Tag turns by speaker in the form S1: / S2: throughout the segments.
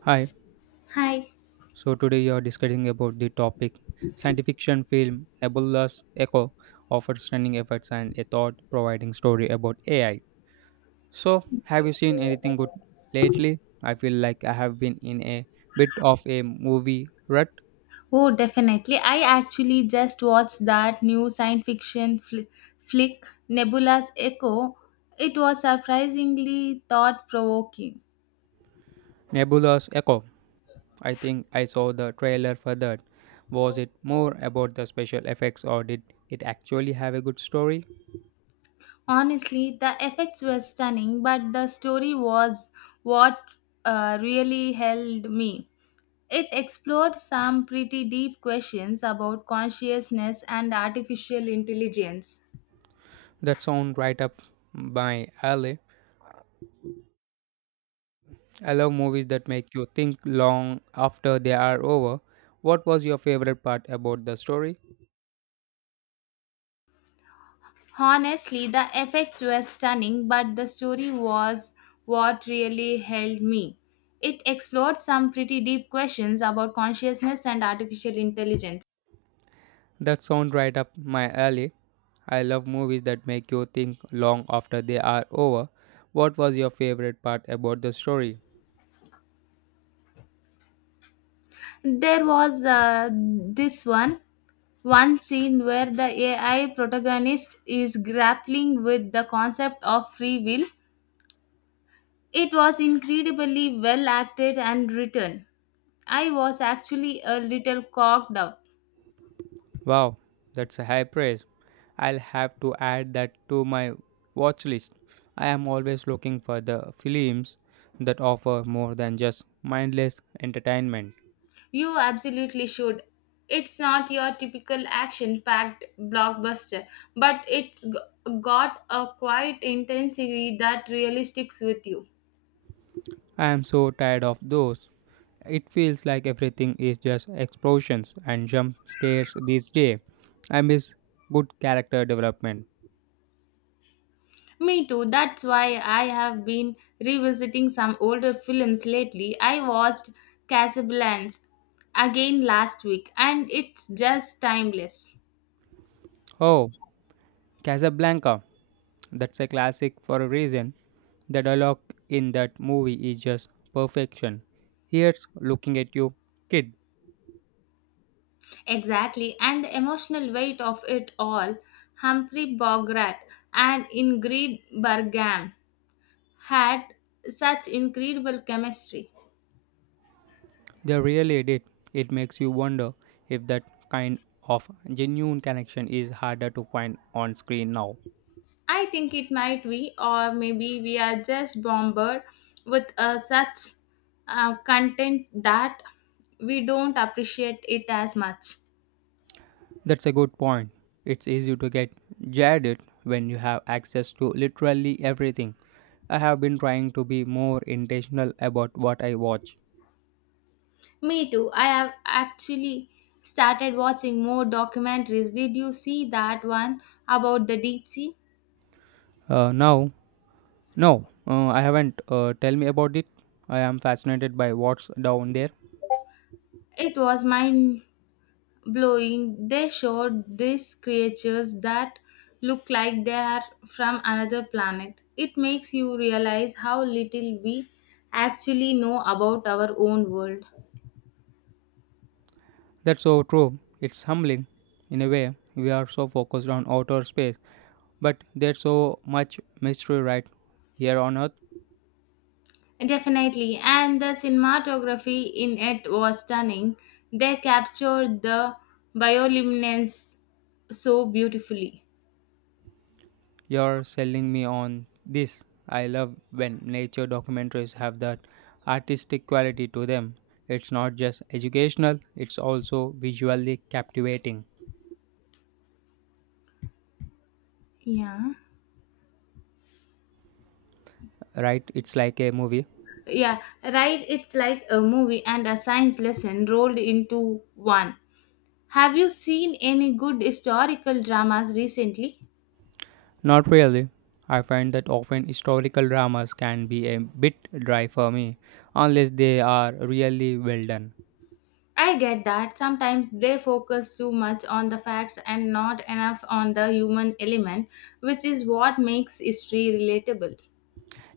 S1: Hi.
S2: Hi.
S1: So today you are discussing about the topic science fiction film Nebula's Echo offers stunning effects and a thought-providing story about AI. So have you seen anything good lately? I feel like I have been in a bit of a movie rut.
S2: Oh, definitely. I actually just watched that new science fiction flick, Nebula's Echo. It was surprisingly thought provoking.
S1: Nebula's Echo. I think I saw the trailer for that. Was it more about the special effects or did it actually have a good story?
S2: Honestly, the effects were stunning, but the story was what really held me. It explored some pretty deep questions about consciousness and artificial intelligence.
S1: That sound right up my alley. I love movies that make you think long after they are over. What was your favorite part about the story?
S2: Honestly, the effects were stunning, but the story was what really held me. It explored some pretty deep questions about consciousness and artificial intelligence.
S1: That sounds right up my alley. I love movies that make you think long after they are over. What was your favorite part about the story?
S2: There was this one scene where the AI protagonist is grappling with the concept of free will. It was incredibly well acted and written. I was actually a little cocked up.
S1: Wow, that's a high praise. I'll have to add that to my watch list. I am always looking for the films that offer more than just mindless entertainment.
S2: You absolutely should. It's not your typical action packed blockbuster, but it's got a quiet intensity that really sticks with you.
S1: I am so tired of those. It feels like everything is just explosions and jump scares these days. I miss good character development.
S2: Me too. That's why I have been revisiting some older films lately. I watched Casablanca again last week and it's just timeless.
S1: Oh, Casablanca. That's a classic for a reason. The dialogue in that movie is just perfection. Here's looking at you, kid.
S2: Exactly. And the emotional weight of it all. Humphrey Bogart and Ingrid Bergman had such incredible chemistry.
S1: They really did. It makes you wonder if that kind of genuine connection is harder to find on screen now.
S2: I think it might be, or maybe we are just bombarded with such content that we don't appreciate it as much.
S1: That's a good point. It's easy to get jaded when you have access to literally everything. I have been trying to be more intentional about what I watch.
S2: Me too. I have actually started watching more documentaries. Did you see that one about the deep sea?
S1: Uh, now, no, I haven't. Tell me about it. I am fascinated by what's down there.
S2: It was mind blowing. They showed these creatures that look like they are from another planet. It makes you realize how little we actually know about our own world.
S1: That's so true. It's humbling. In a way, we are so focused on outer space, but there's so much mystery right here on earth.
S2: Definitely, and the cinematography in it was stunning. They captured the bioluminescence so beautifully.
S1: You're selling me on this. I love when nature documentaries have that artistic quality to them. It's not just educational, it's also visually captivating,
S2: Yeah.
S1: right? It's like a movie.
S2: Yeah, right. It's like a movie and a science lesson rolled into one. Have you seen any good historical dramas recently?
S1: Not really. I find that often historical dramas can be a bit dry for me unless they are really well done.
S2: I get that. Sometimes they focus too much on the facts and not enough on the human element, which is what makes history relatable.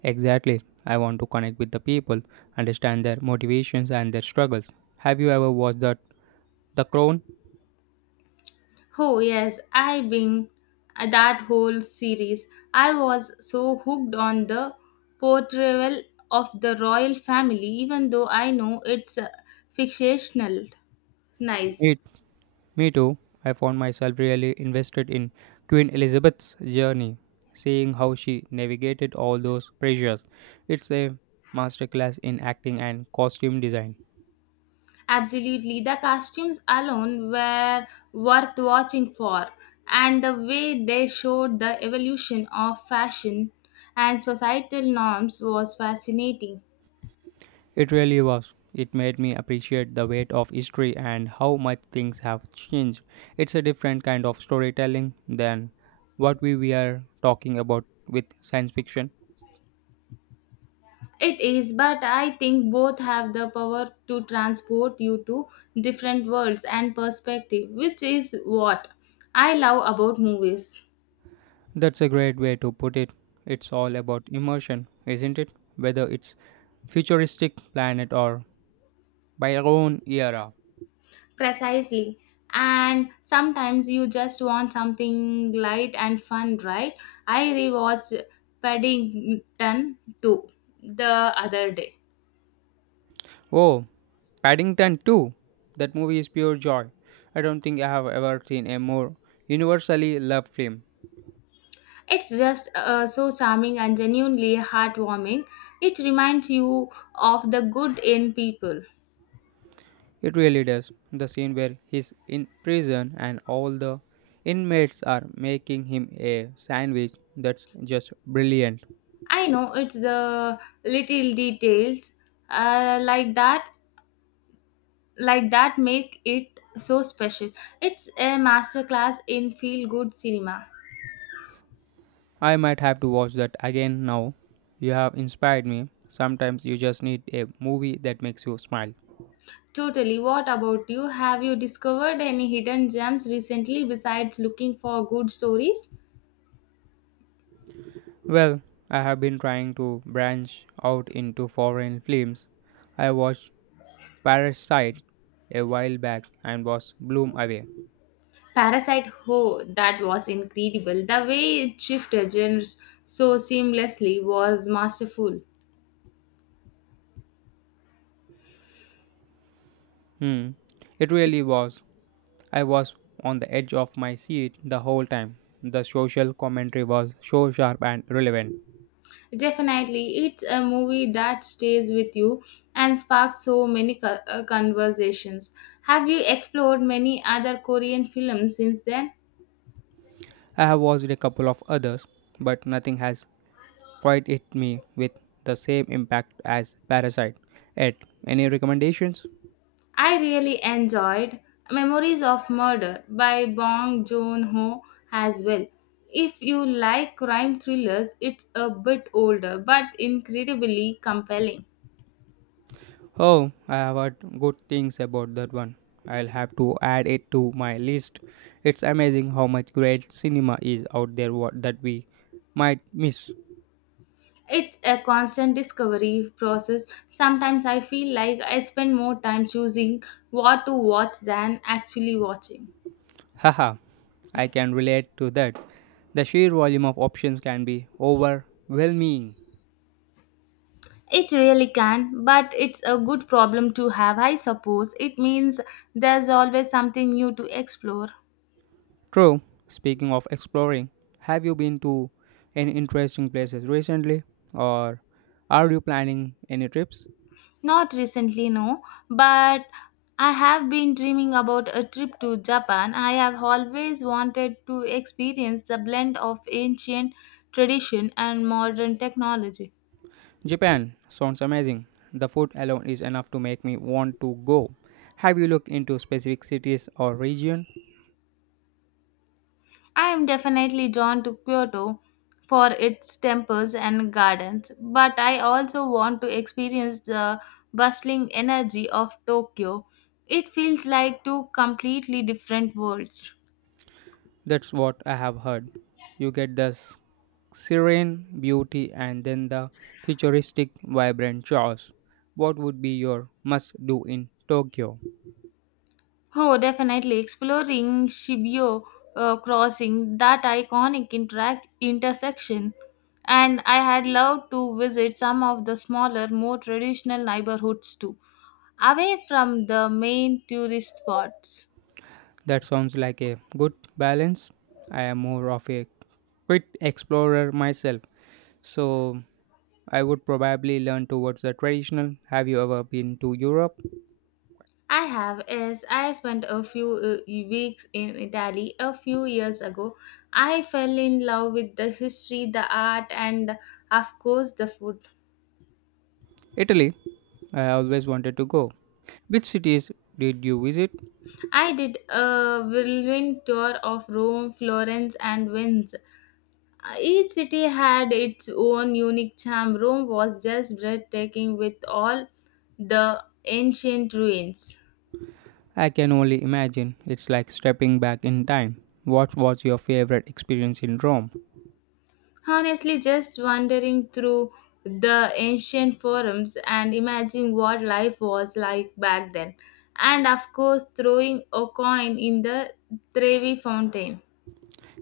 S1: Exactly. I want to connect with the people, understand their motivations and their struggles. Have you ever watched that The Crown?
S2: Oh, yes, I been that whole series. I was so hooked on the portrayal of the royal family, even though I know it's fictional. Nice.
S1: Me, me too. I found myself really invested in Queen Elizabeth's journey, seeing how she navigated all those pressures. It's a masterclass in acting and costume design.
S2: Absolutely. The costumes alone were worth watching for, and the way they showed the evolution of fashion and societal norms was fascinating.
S1: It really was. It made me appreciate the weight of history and how much things have changed. It's a different kind of storytelling than what we were talking about with science fiction.
S2: It is, but I think both have the power to transport you to different worlds and perspective, which is what I love about movies.
S1: That's a great way to put it. It's all about immersion, isn't it? Whether it's futuristic planet or by our own era.
S2: Precisely. And sometimes you just want something light and fun, right? I rewatched Paddington 2 the other day.
S1: Oh, Paddington 2. That movie is pure joy. I don't think I have ever seen a more universally loved film.
S2: It's just so charming and genuinely heartwarming. It reminds you of the good in people.
S1: It really does. The scene where he's in prison and all the inmates are making him a sandwich, that's just brilliant.
S2: I know it's the little details uh, like that like that make it so special. It's a masterclass in feel good cinema.
S1: I might have to watch that again now. You have inspired me. Sometimes you just need a movie that makes you smile.
S2: Totally. What about you? Have you discovered any hidden gems recently besides looking for good stories?
S1: Well, I have been trying to branch out into foreign films. I watched Parasite a while back and was blown away.
S2: Parasite Ho, that was incredible. The way it shifted genres so seamlessly was masterful.
S1: Hmm, it really was. I was on the edge of my seat the whole time. The social commentary was so sharp and relevant.
S2: Definitely, it's a movie that stays with you and sparks so many conversations. Have you explored many other Korean films since then?
S1: I have watched a couple of others, but nothing has quite hit me with the same impact as Parasite. Ed, any recommendations?
S2: I really enjoyed Memories of Murder by Bong Joon-ho as well. If you like crime thrillers, it's a bit older but incredibly compelling.
S1: Oh, I have heard good things about that one. I'll have to add it to my list. It's amazing how much great cinema is out there what, that we might miss.
S2: It's a constant discovery process. Sometimes I feel like I spend more time choosing what to watch than actually watching.
S1: Haha, I can relate to that. The sheer volume of options can be overwhelming.
S2: It really can, but it's a good problem to have, I suppose. It means there's always something new to explore.
S1: True, speaking of exploring, have you been to any interesting places recently or are you planning any trips?
S2: Not recently, no, but I have been dreaming about a trip to Japan. I have always wanted to experience the blend of ancient tradition and modern technology.
S1: Japan sounds amazing. The food alone is enough to make me want to go. Have you looked into specific cities or region?
S2: I am definitely drawn to Kyoto for its temples and gardens, but I also want to experience the bustling energy of Tokyo. It feels like two completely different worlds.
S1: That's what I have heard. You get the serene beauty and then the futuristic vibrant chaos. What would be your must do in Tokyo?
S2: Oh, definitely. Exploring Shibyo Crossing, that iconic interac intersection. And I had loved to visit some of the smaller, more traditional neighborhoods too, away from the main tourist spots.
S1: That sounds like a good balance. I am more of a quit explorer myself, so I would probably learn towards the traditional. Have you ever been to Europe?
S2: I have, yes, I spent a few weeks in Italy a few years ago. I fell in love with the history, the art, and of course, the food.
S1: Italy, I always wanted to go. Which cities did you visit?
S2: I did a whirlwind tour of Rome, Florence, and Venice. Each city had its own unique charm. Rome was just breathtaking with all the ancient ruins.
S1: I can only imagine. It's like stepping back in time. What was your favorite experience in Rome?
S2: Honestly, just wandering through the ancient forums and imagining what life was like back then. And of course, throwing a coin in the Trevi Fountain.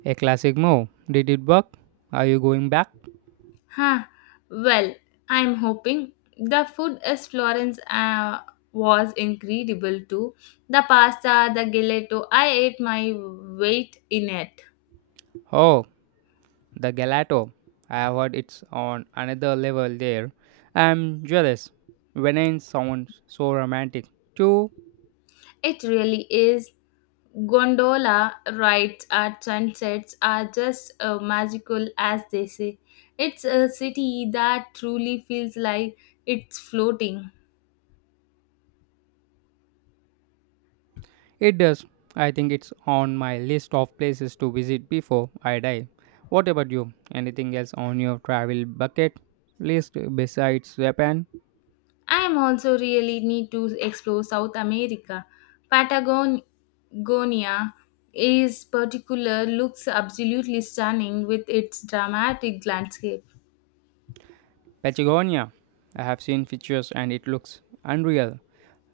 S1: A classic move. Did it work? Are you going back?
S2: Huh. Well, I'm hoping the food is Florence was incredible too. The pasta, the gelato, I ate my weight in it.
S1: Oh, the gelato, I have heard it's on another level there. I'm jealous. Venice sounds so romantic too.
S2: It really is. Gondola rides at sunsets are just magical, as they say. It's a city that truly feels like it's floating.
S1: It does. I think it's on my list of places to visit before I die. What about you? Anything else on your travel bucket list besides Japan?
S2: I am also really need to explore South America. Patagonia is particular looks absolutely stunning with its dramatic landscape.
S1: Patagonia. I have seen pictures and it looks unreal.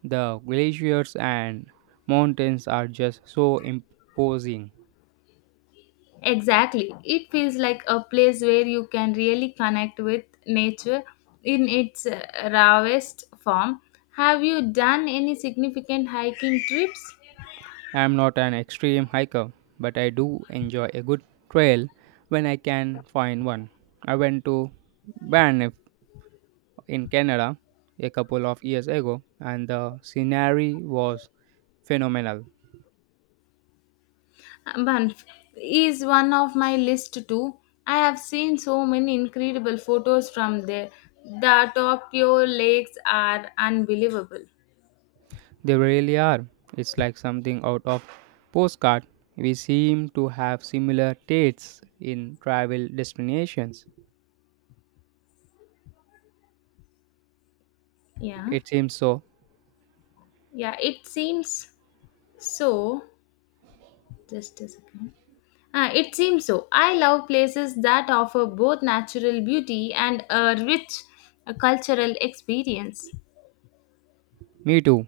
S1: The glaciers and mountains are just so imposing.
S2: Exactly. It feels like a place where you can really connect with nature in its rawest form. Have you done any significant hiking trips?
S1: I'm not an extreme hiker, but I do enjoy a good trail when I can find one. I went to Banff in Canada a couple of years ago, and the scenery was phenomenal.
S2: Banff is one of my list too. I have seen so many incredible photos from there. The Tokyo lakes are unbelievable.
S1: They really are. It's like something out of postcard. We seem to have similar tastes in travel destinations.
S2: Yeah,
S1: It seems so.
S2: yeah, it seems so. Just a second. Ah, it seems so. I love places that offer both natural beauty and a rich cultural experience.
S1: Me too.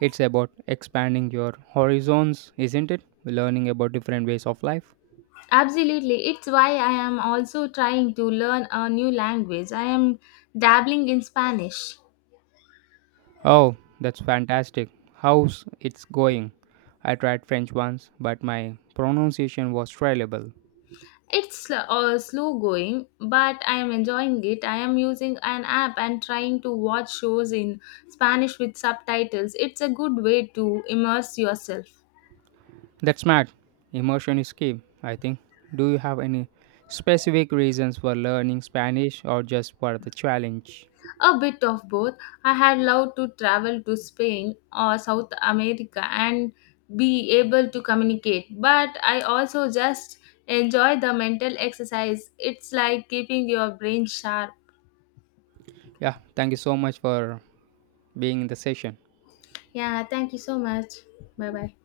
S1: It's about expanding your horizons, isn't it? Learning about different ways of life.
S2: Absolutely, it's why I am also trying to learn a new language. I am dabbling in Spanish.
S1: Oh, that's fantastic. How's it's going? I tried French once, but my pronunciation was terrible.
S2: It's slow going, but I am enjoying it. I am using an app and trying to watch shows in Spanish with subtitles. It's a good way to immerse yourself.
S1: That's smart. Immersion is key, I think. Do you have any specific reasons for learning Spanish or just for the challenge?
S2: A bit of both. I had loved to travel to Spain or South America and be able to communicate, but I also just enjoy the mental exercise. It's like keeping your brain sharp.
S1: Yeah, thank you so much for being in the session.
S2: Yeah, thank you so much. Bye bye.